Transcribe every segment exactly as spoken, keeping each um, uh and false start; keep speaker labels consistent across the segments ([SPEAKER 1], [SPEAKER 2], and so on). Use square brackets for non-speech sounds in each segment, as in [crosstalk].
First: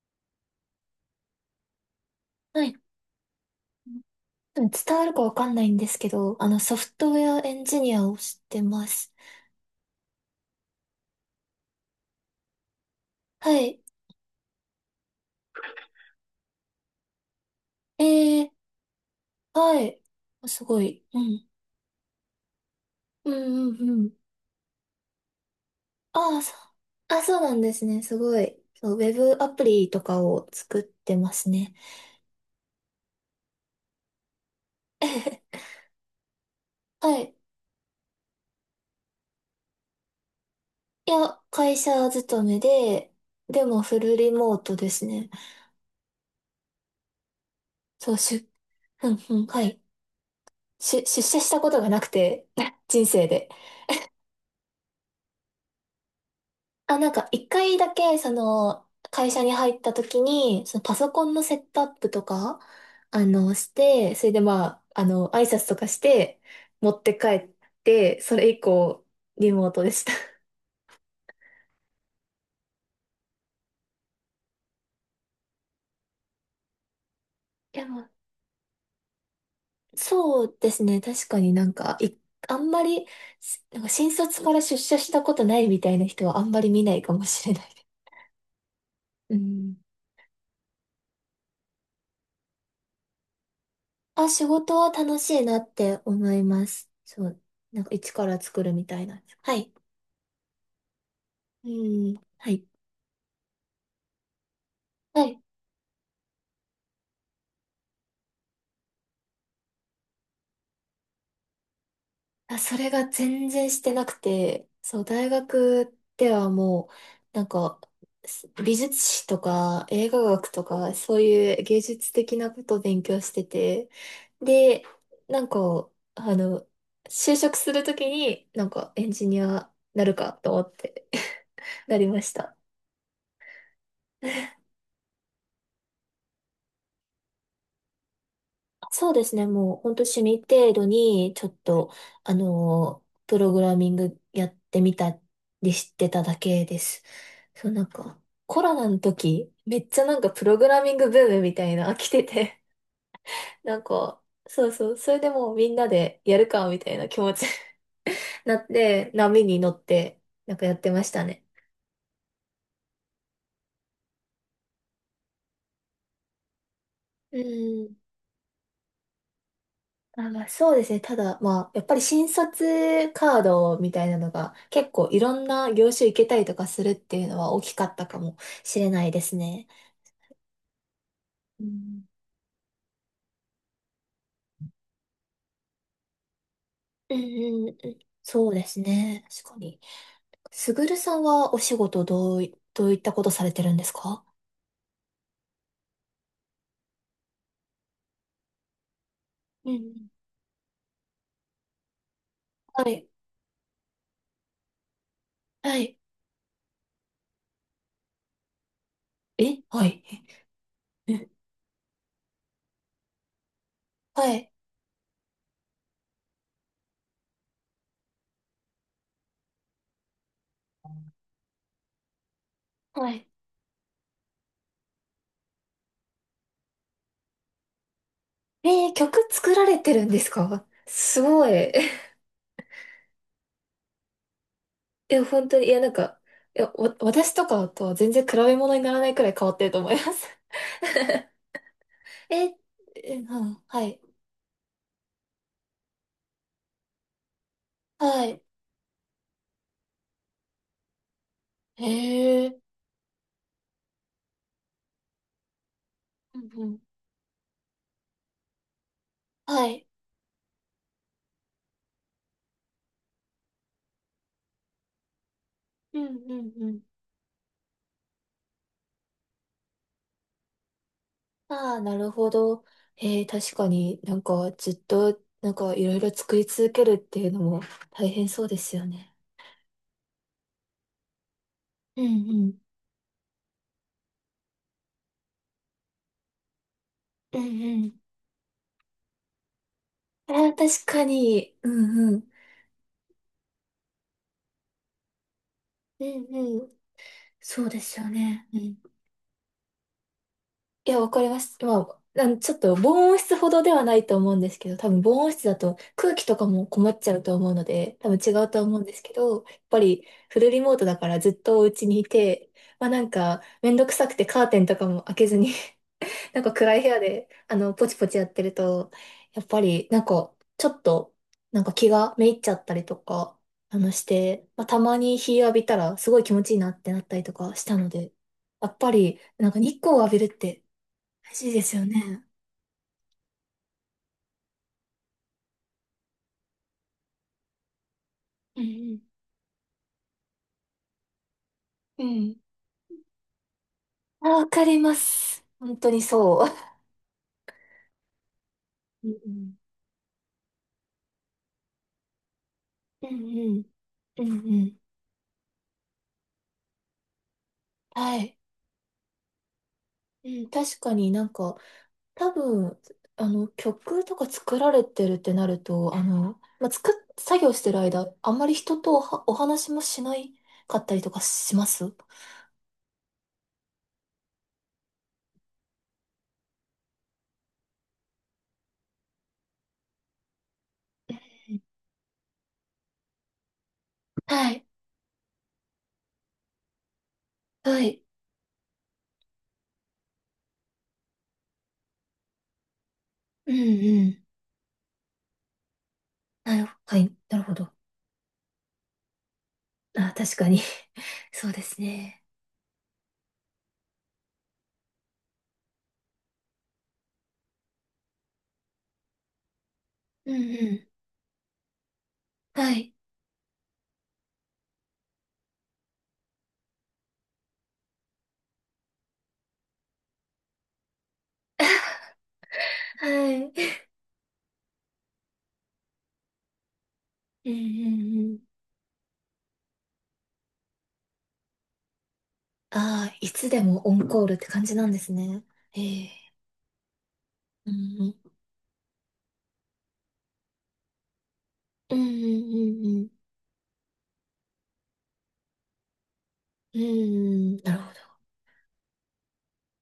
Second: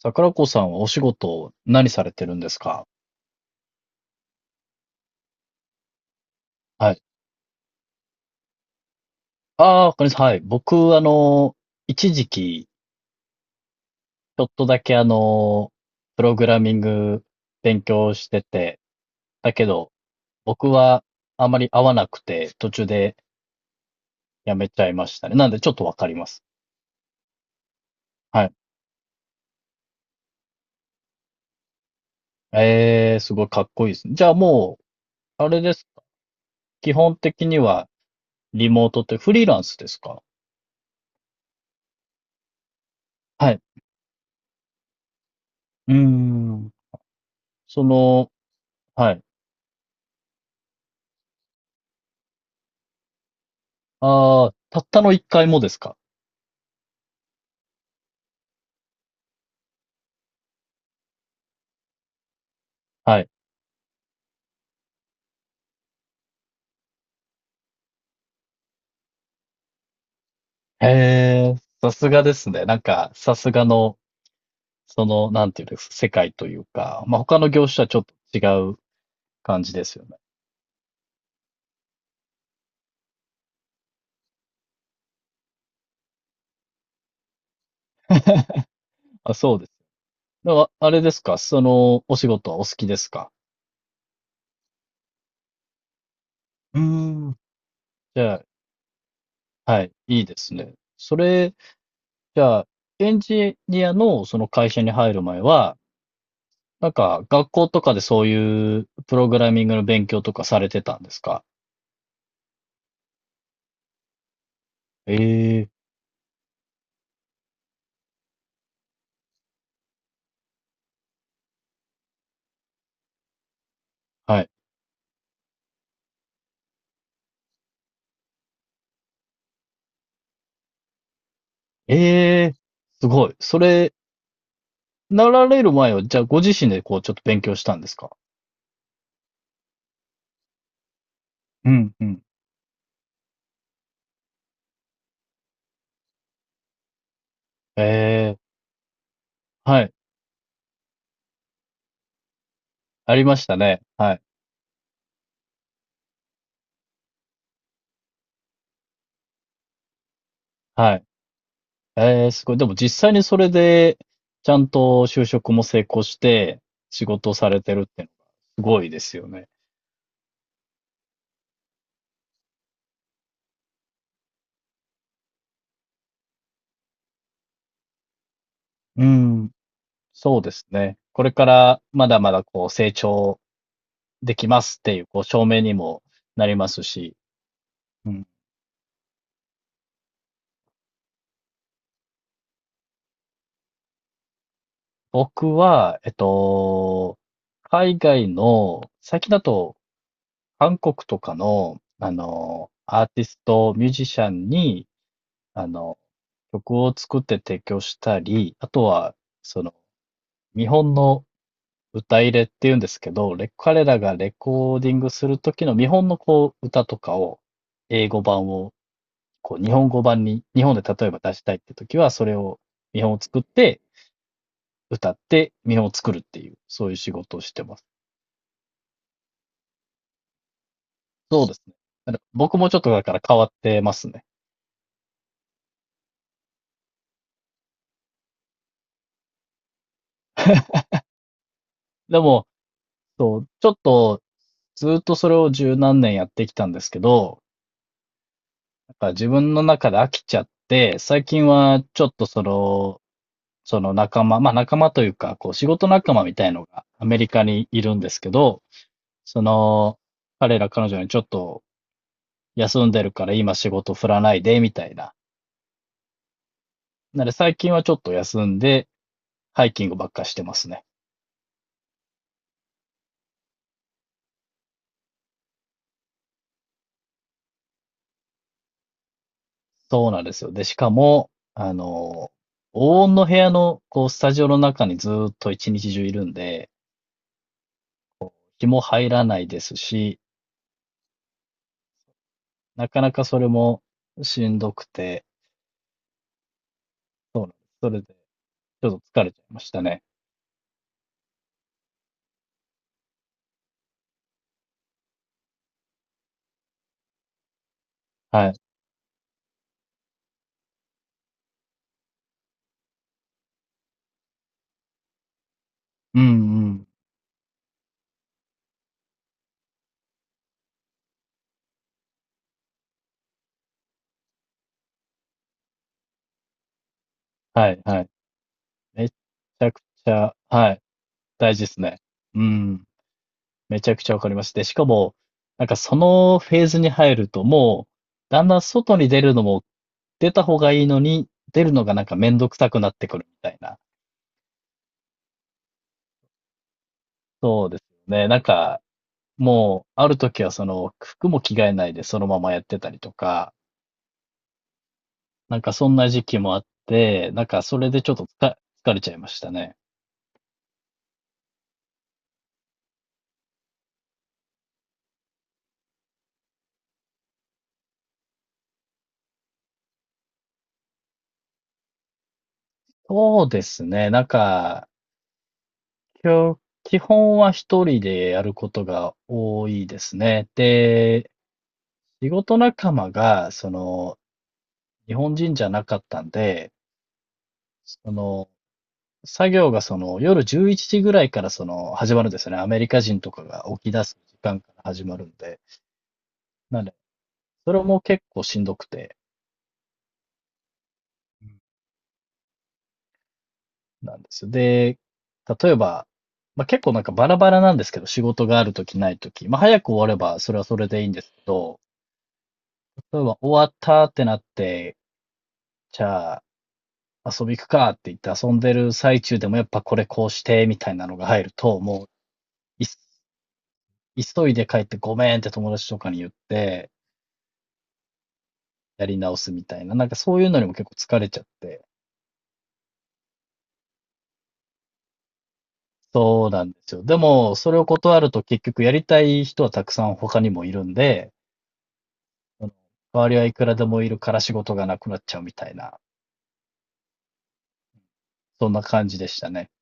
[SPEAKER 1] 桜子さんはお仕事、何されてるんです
[SPEAKER 2] はい。
[SPEAKER 1] か？
[SPEAKER 2] 多分伝わるかわかんないんですけど、あの、ソ
[SPEAKER 1] は
[SPEAKER 2] フ
[SPEAKER 1] い。
[SPEAKER 2] トウェアエンジニアをしてます。
[SPEAKER 1] ああ、わかりました。はい。僕、あの、一時期、
[SPEAKER 2] はい。
[SPEAKER 1] ちょっとだけあの、プログラミング勉
[SPEAKER 2] え
[SPEAKER 1] 強して
[SPEAKER 2] え、
[SPEAKER 1] て、だけ
[SPEAKER 2] は
[SPEAKER 1] ど、
[SPEAKER 2] い。す
[SPEAKER 1] 僕
[SPEAKER 2] ご
[SPEAKER 1] は
[SPEAKER 2] い。うん。
[SPEAKER 1] あまり合わなくて、途中で
[SPEAKER 2] うんうんうん。
[SPEAKER 1] やめちゃいましたね。なんで、ちょっとわかり
[SPEAKER 2] あ
[SPEAKER 1] ま
[SPEAKER 2] あ、
[SPEAKER 1] す。
[SPEAKER 2] そう。あ、そうなんですね。すご
[SPEAKER 1] はい。
[SPEAKER 2] い。そう、ウェブアプリとかを作ってますね。
[SPEAKER 1] えー、すごいかっこいいですね。じゃあもう、あれ
[SPEAKER 2] [laughs]
[SPEAKER 1] です。基本
[SPEAKER 2] はい。
[SPEAKER 1] 的には、リモートってフリーランスですか？
[SPEAKER 2] いや、会社勤めで、
[SPEAKER 1] はい。
[SPEAKER 2] でもフルリモートですね。
[SPEAKER 1] うーん。そ
[SPEAKER 2] そう、
[SPEAKER 1] の、
[SPEAKER 2] しゅ、[laughs] う
[SPEAKER 1] は
[SPEAKER 2] ん
[SPEAKER 1] い。
[SPEAKER 2] うん、はい。しゅ、出社したことがなくて、[laughs] 人生で。
[SPEAKER 1] ああ、たったの一回もですか？
[SPEAKER 2] あ、なんか一回だけ、その、会社に入った時に、そのパソコンのセットアップとか、
[SPEAKER 1] は
[SPEAKER 2] あ
[SPEAKER 1] い。
[SPEAKER 2] の、して、それでまあ、あの、挨拶とかして、持って帰って、それ以降、リモートでした。[laughs] い
[SPEAKER 1] へえ、さすがですね。なんか、さすがの、その、なんていうんですか、世界というか、まあ、他の業種と
[SPEAKER 2] や、
[SPEAKER 1] はちょ
[SPEAKER 2] ま
[SPEAKER 1] っ
[SPEAKER 2] あ、
[SPEAKER 1] と違う感じですよね。
[SPEAKER 2] そうですね。確かになんか、い、あんまり、しなんか新卒から出社したことないみたいな人はあんまり見ないかもしれないです。[laughs]
[SPEAKER 1] あ、
[SPEAKER 2] う
[SPEAKER 1] そうです。
[SPEAKER 2] ん。
[SPEAKER 1] でも、あれですか、その、お仕事はお好きですか？
[SPEAKER 2] あ、仕事は楽しいなって思いま
[SPEAKER 1] うー
[SPEAKER 2] す。そ
[SPEAKER 1] ん。
[SPEAKER 2] う。なんか一
[SPEAKER 1] じ
[SPEAKER 2] から
[SPEAKER 1] ゃ
[SPEAKER 2] 作るみたいな。は
[SPEAKER 1] あ、
[SPEAKER 2] い。
[SPEAKER 1] はい、いいですね。それ、
[SPEAKER 2] うん。
[SPEAKER 1] じ
[SPEAKER 2] は
[SPEAKER 1] ゃ
[SPEAKER 2] い。
[SPEAKER 1] あ、エンジニアのその会社に入る
[SPEAKER 2] は
[SPEAKER 1] 前
[SPEAKER 2] い。
[SPEAKER 1] は、なんか、学校とかでそういうプログラミングの勉強とかされてたんですか？
[SPEAKER 2] あ、それが全然してなくて、そう、
[SPEAKER 1] え
[SPEAKER 2] 大
[SPEAKER 1] え、
[SPEAKER 2] 学ではもう、なんか、す美術史とか映画学とか、そういう芸術的なことを勉強してて、
[SPEAKER 1] はい。
[SPEAKER 2] で、なんか、あの、就職するときに、なんかエンジニアなるかと思って [laughs] なりまし
[SPEAKER 1] ええ、
[SPEAKER 2] た。
[SPEAKER 1] すごい。それ、なられる前は、じゃあご自身でこうちょっと勉強したんですか？
[SPEAKER 2] そうですね。もう本当趣味程度に、ちょっ
[SPEAKER 1] う
[SPEAKER 2] と、
[SPEAKER 1] んうん。
[SPEAKER 2] あのー、プログラミングやってみたりしてただけです。そう、
[SPEAKER 1] え
[SPEAKER 2] なんか、
[SPEAKER 1] え、
[SPEAKER 2] コロナの時、め
[SPEAKER 1] は
[SPEAKER 2] っ
[SPEAKER 1] い。
[SPEAKER 2] ちゃなんかプログラミングブームみたいな、来てて、
[SPEAKER 1] ありました
[SPEAKER 2] [laughs] な
[SPEAKER 1] ね。
[SPEAKER 2] ん
[SPEAKER 1] は
[SPEAKER 2] か、
[SPEAKER 1] い。
[SPEAKER 2] そうそう、それでもうみんなでやるか、みたいな気持ちになって、波に乗って、なんかやって
[SPEAKER 1] は
[SPEAKER 2] ま
[SPEAKER 1] い。
[SPEAKER 2] したね。
[SPEAKER 1] ええ、すごい。でも実際にそれで、ちゃんと就職も成功して、仕事を
[SPEAKER 2] う
[SPEAKER 1] されてるっ
[SPEAKER 2] ん。
[SPEAKER 1] ていうのが、すごいですよね。
[SPEAKER 2] あ、そうですね。ただ、まあ、やっぱり新卒カードみたいなのが結構いろんな業種行けたりとかするっていうのは大きかったかもしれ
[SPEAKER 1] う
[SPEAKER 2] ないです
[SPEAKER 1] ん。
[SPEAKER 2] ね。
[SPEAKER 1] そうですね。これか
[SPEAKER 2] う
[SPEAKER 1] ら
[SPEAKER 2] ん、
[SPEAKER 1] まだまだこう成長できますっていう、こう証明にもなります
[SPEAKER 2] う
[SPEAKER 1] し。
[SPEAKER 2] ん、うんうん
[SPEAKER 1] うん。
[SPEAKER 2] そうですね。確かに。すぐるさんはお仕事どうい、どういったことされてるんですか？
[SPEAKER 1] 僕は、えっと、海外の最近だ
[SPEAKER 2] うん
[SPEAKER 1] と
[SPEAKER 2] うん。
[SPEAKER 1] 韓国とかの、あの、
[SPEAKER 2] は
[SPEAKER 1] アー
[SPEAKER 2] い。
[SPEAKER 1] ティスト、ミュージシャンに、あ
[SPEAKER 2] はい。
[SPEAKER 1] の、曲を作って提供したり、あとは、そ
[SPEAKER 2] え
[SPEAKER 1] の、
[SPEAKER 2] はい。
[SPEAKER 1] 見本の
[SPEAKER 2] え
[SPEAKER 1] 歌入れっていうんですけど、レ彼らがレ
[SPEAKER 2] はい。
[SPEAKER 1] コーディングする時の見本のこう、歌とかを、英語版を、こう、日本語版に、日本で例えば出したいって時は、それを、見
[SPEAKER 2] は
[SPEAKER 1] 本を
[SPEAKER 2] い。
[SPEAKER 1] 作って、歌って、見本を作るっていう、そういう仕事をしてます。
[SPEAKER 2] えー曲作られてるんですか？ [laughs] す
[SPEAKER 1] そう
[SPEAKER 2] ご
[SPEAKER 1] ですね。
[SPEAKER 2] い。[laughs]
[SPEAKER 1] だから僕もちょっとだから変わってますね。
[SPEAKER 2] いや、本当に、いや、なんか、いや、わ、私とかとは全然比べ物にならないくらい変わってると思います。
[SPEAKER 1] で
[SPEAKER 2] [laughs]
[SPEAKER 1] も、
[SPEAKER 2] え、え、
[SPEAKER 1] そ
[SPEAKER 2] う
[SPEAKER 1] う、
[SPEAKER 2] ん、
[SPEAKER 1] ちょっ
[SPEAKER 2] はい。
[SPEAKER 1] と、ずっとそれを十何年やってきたんですけど、
[SPEAKER 2] はい。
[SPEAKER 1] なんか自分の中で飽きちゃって、最近は
[SPEAKER 2] へ
[SPEAKER 1] ちょっとそ
[SPEAKER 2] え。
[SPEAKER 1] の、その仲間、まあ仲間というか、こう仕事仲間み
[SPEAKER 2] う
[SPEAKER 1] た
[SPEAKER 2] ん
[SPEAKER 1] いの
[SPEAKER 2] うん。
[SPEAKER 1] がアメリカにいるんですけど、そ
[SPEAKER 2] はい。
[SPEAKER 1] の、彼ら彼女にちょっと休んでるから今仕事振らないで、みたいな。
[SPEAKER 2] うんうんうん。
[SPEAKER 1] なので最近はちょっと休んで、ハイキングばっかしてますね。
[SPEAKER 2] ああ、なるほど。えー、確かになんかずっとなんかいろいろ作り続けるっていうのも大変そうですよね。
[SPEAKER 1] そうなんですよ。で、しかも、あ
[SPEAKER 2] うん
[SPEAKER 1] の、
[SPEAKER 2] うん。
[SPEAKER 1] 黄金の部屋の、こう、スタジオの中にずーっと一日中いるんで、
[SPEAKER 2] うんうん。
[SPEAKER 1] 気も入らないですし、
[SPEAKER 2] ああ、確かに。うんうん。
[SPEAKER 1] なかなかそれもしんどくて、
[SPEAKER 2] うんうん。
[SPEAKER 1] そうなんで
[SPEAKER 2] そ
[SPEAKER 1] す
[SPEAKER 2] うで
[SPEAKER 1] そ
[SPEAKER 2] す
[SPEAKER 1] れで
[SPEAKER 2] よ
[SPEAKER 1] ち
[SPEAKER 2] ね。うん。
[SPEAKER 1] ょっと疲れちゃいましたね。
[SPEAKER 2] いや、わかります。まあ、なんちょっと防音室ほどではないと思うんですけど、多分防音室だと空気とかも困っちゃうと思うので、多分違
[SPEAKER 1] は
[SPEAKER 2] う
[SPEAKER 1] い。
[SPEAKER 2] と思うんですけど、やっぱりフルリモートだからずっとお家にいて、まあなんかめんどくさくてカーテンとかも開けずに
[SPEAKER 1] うん
[SPEAKER 2] [laughs] なんか
[SPEAKER 1] う
[SPEAKER 2] 暗い
[SPEAKER 1] ん。
[SPEAKER 2] 部屋で、あの、ポチポチやってると、やっぱりなんかちょっと、なんか気がめいっちゃったりとか、あのして、まあたまに日浴びたらすごい気持ちいいなってなったりとかし
[SPEAKER 1] は
[SPEAKER 2] た
[SPEAKER 1] い
[SPEAKER 2] の
[SPEAKER 1] はい。
[SPEAKER 2] で、やっぱ
[SPEAKER 1] めち
[SPEAKER 2] りなんか
[SPEAKER 1] ゃ
[SPEAKER 2] 日
[SPEAKER 1] く
[SPEAKER 2] 光を
[SPEAKER 1] ち
[SPEAKER 2] 浴び
[SPEAKER 1] ゃ
[SPEAKER 2] るって、
[SPEAKER 1] はい、
[SPEAKER 2] 大事
[SPEAKER 1] 大
[SPEAKER 2] で
[SPEAKER 1] 事で
[SPEAKER 2] す
[SPEAKER 1] す
[SPEAKER 2] よ
[SPEAKER 1] ね。
[SPEAKER 2] ね。
[SPEAKER 1] うん。めちゃくちゃわかります。で、しかも、なんかそのフェーズに入ると、もう、だんだ
[SPEAKER 2] う
[SPEAKER 1] ん外
[SPEAKER 2] ん
[SPEAKER 1] に出るのも、出た方がいいのに、出るのがな
[SPEAKER 2] う
[SPEAKER 1] んか
[SPEAKER 2] ん。う
[SPEAKER 1] め
[SPEAKER 2] ん。
[SPEAKER 1] んどくさくなってくるみたいな。
[SPEAKER 2] あ、わかります。本当にそう。
[SPEAKER 1] そうですね。なんか、
[SPEAKER 2] うん
[SPEAKER 1] もう、ある時はその、服も着替えないでそのままやってたり
[SPEAKER 2] う
[SPEAKER 1] と
[SPEAKER 2] んう
[SPEAKER 1] か
[SPEAKER 2] ん。うんうん。
[SPEAKER 1] なんかそんな時期もあって、なんかそれでちょっ
[SPEAKER 2] は
[SPEAKER 1] とつ
[SPEAKER 2] い。
[SPEAKER 1] 疲れちゃいましたね。
[SPEAKER 2] うん、確かになんか、多分、あの、曲とか作られてるってなると、あの、まあ、作っ、作業してる間、あんまり人とおは、お話もしないかったりとかします？
[SPEAKER 1] そうですね。なんか、きょ基本は一人でやることが多いですね。で、仕事仲間が、その、
[SPEAKER 2] はい。
[SPEAKER 1] 日本人じゃなかったんで、
[SPEAKER 2] はい。
[SPEAKER 1] その、作業がその夜じゅういちじぐらいからその始まるんですよね。アメリカ人とか
[SPEAKER 2] うん
[SPEAKER 1] が起き出
[SPEAKER 2] う
[SPEAKER 1] す
[SPEAKER 2] ん。
[SPEAKER 1] 時間から始まるんで。
[SPEAKER 2] なるほ、
[SPEAKER 1] なんで、
[SPEAKER 2] はい、なるほ
[SPEAKER 1] そ
[SPEAKER 2] ど。
[SPEAKER 1] れも結構しんどくて。
[SPEAKER 2] あ、確かに。[laughs] そうですね。
[SPEAKER 1] なんですよ。で、例えば、まあ、結構なんかバラバラなんですけど、仕事があるときないとき。まあ、早く終われ
[SPEAKER 2] うん
[SPEAKER 1] ばそれは
[SPEAKER 2] う
[SPEAKER 1] それ
[SPEAKER 2] ん。
[SPEAKER 1] でいいんですけど、
[SPEAKER 2] はい。
[SPEAKER 1] 例えば終わったってなって、じゃあ遊び行くかって言って遊んでる最中でもやっぱこれこうしてみたいなのが入ると、
[SPEAKER 2] [laughs]
[SPEAKER 1] もうい
[SPEAKER 2] はい。
[SPEAKER 1] 急いで帰ってごめんって友達とかに言って
[SPEAKER 2] うんうんうん。
[SPEAKER 1] やり直すみたいな、なんかそういうのにも結構疲れちゃって。
[SPEAKER 2] ああ、いつでもオンコールって感じなんですね。ええ。
[SPEAKER 1] そうなんですよ。でも、
[SPEAKER 2] う
[SPEAKER 1] それを
[SPEAKER 2] ん
[SPEAKER 1] 断ると結局やりたい人はたくさん他にもいるんで、
[SPEAKER 2] うんうんう
[SPEAKER 1] その、
[SPEAKER 2] んうん。
[SPEAKER 1] 周りはいくらでもいるから仕事がなくなっちゃうみたいな、
[SPEAKER 2] うん、なるほど。
[SPEAKER 1] そんな感じでしたね。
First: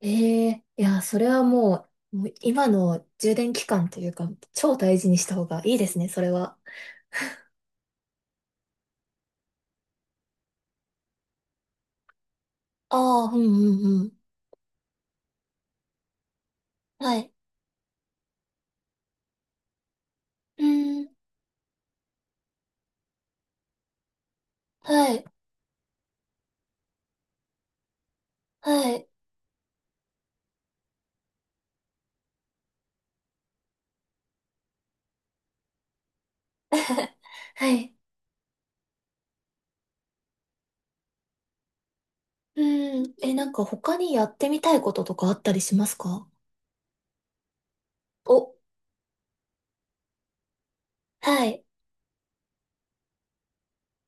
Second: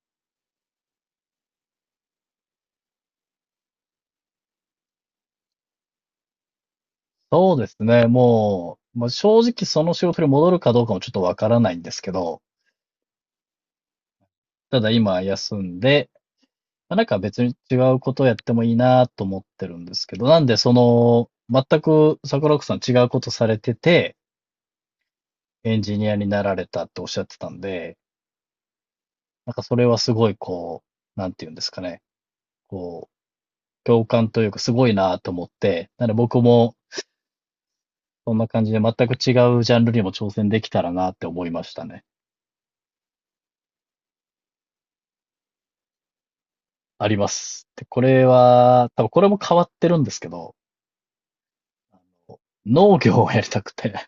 [SPEAKER 2] ええ、いや、それはもう、もう今の充電期間というか、超大事にした方がいいですね、それは。
[SPEAKER 1] そうですね、もう、まあ、正直その仕事に戻るかどうかもちょっとわからないんですけど、
[SPEAKER 2] ああ、うんうんうん。
[SPEAKER 1] ただ今休んで、まあ、なん
[SPEAKER 2] は
[SPEAKER 1] か
[SPEAKER 2] い。
[SPEAKER 1] 別に違うことをやってもいいなと思ってるんですけど、なんで
[SPEAKER 2] う
[SPEAKER 1] そ
[SPEAKER 2] ん、
[SPEAKER 1] の、全く桜子さん違うことされてて、
[SPEAKER 2] はい、
[SPEAKER 1] エンジニアになられたっておっしゃってたんで、
[SPEAKER 2] はい。
[SPEAKER 1] なんかそれはすごいこう、なんていうんですかね、こう、共感というかすごいなと思って、なので僕も
[SPEAKER 2] [laughs] はい。
[SPEAKER 1] そんな感じで全く違うジャンルにも挑戦できたらなって思いましたね。
[SPEAKER 2] うん、え、なんか他にやってみたいこととかあったりしますか？
[SPEAKER 1] あります。で、これ
[SPEAKER 2] お、
[SPEAKER 1] は、多分これも変わってるんですけど、
[SPEAKER 2] はい。
[SPEAKER 1] 農業をやりたくて、[laughs]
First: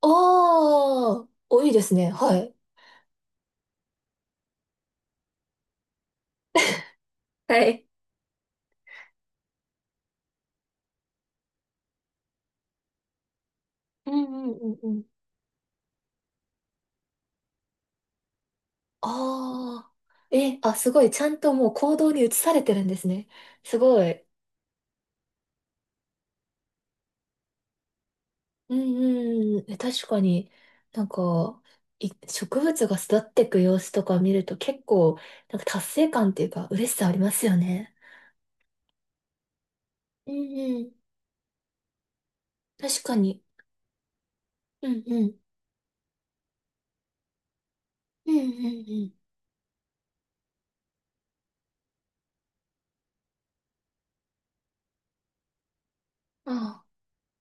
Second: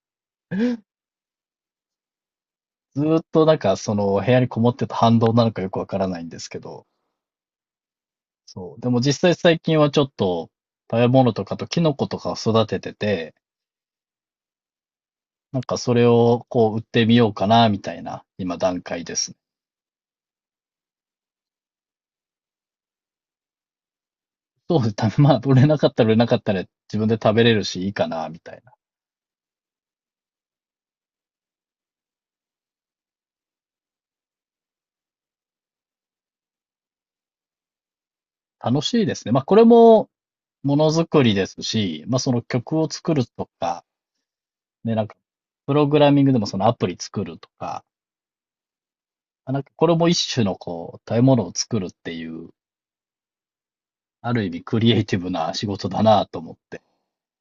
[SPEAKER 2] おー、お、いいですね。はい。
[SPEAKER 1] ずーっとなんかその部屋にこもってた反動なのかよくわからないんですけど、
[SPEAKER 2] はい
[SPEAKER 1] そう。でも実際最近はちょっと食べ物とかとキノコとかを育ててて、
[SPEAKER 2] うんうんうんうん。
[SPEAKER 1] なんかそれをこう売ってみようかな、みたいな今段階ですね。
[SPEAKER 2] ああ。え、あ、すごい。ちゃんともう行動に移されてるんですね。すごい。
[SPEAKER 1] そうです。たまあ、売れなかったら売れなかったら自分で食べれるしいいかな、みたいな。
[SPEAKER 2] うんうんうん。え、確かに、なんか、い、植物が育っていく様子とか見ると結構、なんか達成感っていうか、嬉しさありますよね。
[SPEAKER 1] 楽しいですね。まあこれも
[SPEAKER 2] う
[SPEAKER 1] も
[SPEAKER 2] んう
[SPEAKER 1] の
[SPEAKER 2] ん。
[SPEAKER 1] づくりですし、まあ、その曲を
[SPEAKER 2] 確
[SPEAKER 1] 作
[SPEAKER 2] か
[SPEAKER 1] る
[SPEAKER 2] に。
[SPEAKER 1] とか、
[SPEAKER 2] う
[SPEAKER 1] ね、な
[SPEAKER 2] ん
[SPEAKER 1] んか、
[SPEAKER 2] うん。
[SPEAKER 1] プログラミングでもそのアプリ作るとか、
[SPEAKER 2] うんうん
[SPEAKER 1] まあなんかこれも一種のこう、食べ物を作るっていう、ある意味クリエイティブな仕事だなと思
[SPEAKER 2] う
[SPEAKER 1] っ
[SPEAKER 2] ん。
[SPEAKER 1] て。
[SPEAKER 2] あ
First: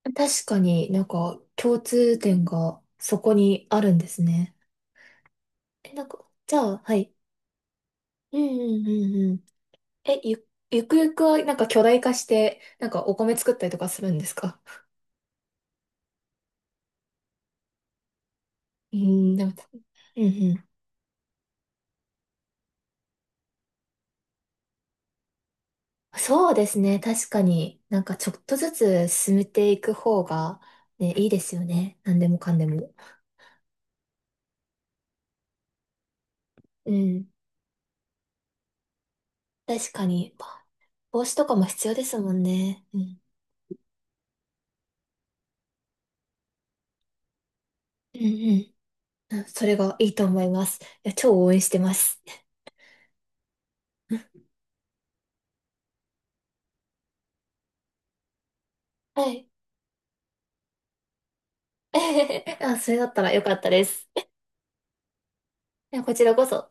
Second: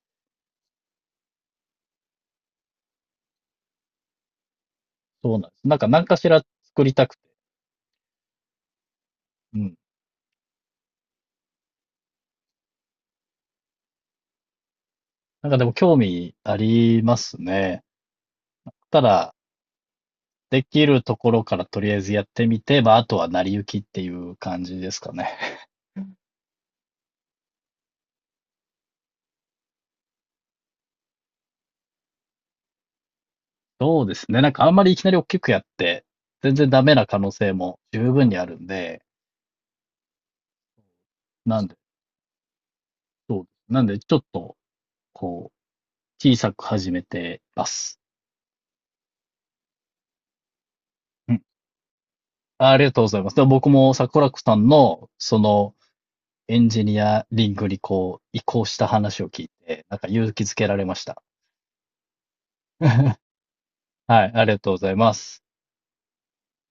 [SPEAKER 2] あ。確かになんか共通点がそこにあるんですね。
[SPEAKER 1] そうなんです。なんか
[SPEAKER 2] え、な
[SPEAKER 1] 何
[SPEAKER 2] ん
[SPEAKER 1] か
[SPEAKER 2] か、
[SPEAKER 1] しら
[SPEAKER 2] じゃあ、
[SPEAKER 1] 作り
[SPEAKER 2] は
[SPEAKER 1] た
[SPEAKER 2] い。
[SPEAKER 1] くて。
[SPEAKER 2] うんうんうんうん。
[SPEAKER 1] うん。
[SPEAKER 2] え、ゆ、ゆくゆくはなんか巨大化して、なんかお米作ったりとかするんですか？
[SPEAKER 1] なんかでも興味ありますね。
[SPEAKER 2] う
[SPEAKER 1] ただ、
[SPEAKER 2] ん、でも、うんう
[SPEAKER 1] で
[SPEAKER 2] ん。
[SPEAKER 1] きるところからとりあえずやってみて、まあ、あとは成り行きっていう感じですかね。
[SPEAKER 2] そうですね。確かになんかちょっとずつ進めていく方が、ね、いいですよね。何でもかんでも。
[SPEAKER 1] そうですね。なんかあんまりいきなり大きくやって、全然ダ
[SPEAKER 2] う
[SPEAKER 1] メな可
[SPEAKER 2] ん。
[SPEAKER 1] 能性も十分にあるんで、
[SPEAKER 2] 確かに、帽子とか
[SPEAKER 1] な
[SPEAKER 2] も
[SPEAKER 1] ん
[SPEAKER 2] 必要ですもんね。うん。
[SPEAKER 1] そうです。なんで、ちょっと、こう、小さく始めてます。
[SPEAKER 2] うんうん。うん。それがいいと思います。いや、超
[SPEAKER 1] うん。
[SPEAKER 2] 応援してます。
[SPEAKER 1] あありがとうございます。でも僕も桜子さんの、その、エンジニアリングにこう、移行した話を
[SPEAKER 2] は
[SPEAKER 1] 聞
[SPEAKER 2] い。
[SPEAKER 1] いて、なんか勇気づけられました。
[SPEAKER 2] [laughs] あ、それだっ
[SPEAKER 1] [laughs]
[SPEAKER 2] たらよかったです。
[SPEAKER 1] はい、ありがとうございます。
[SPEAKER 2] いやこちらこそ。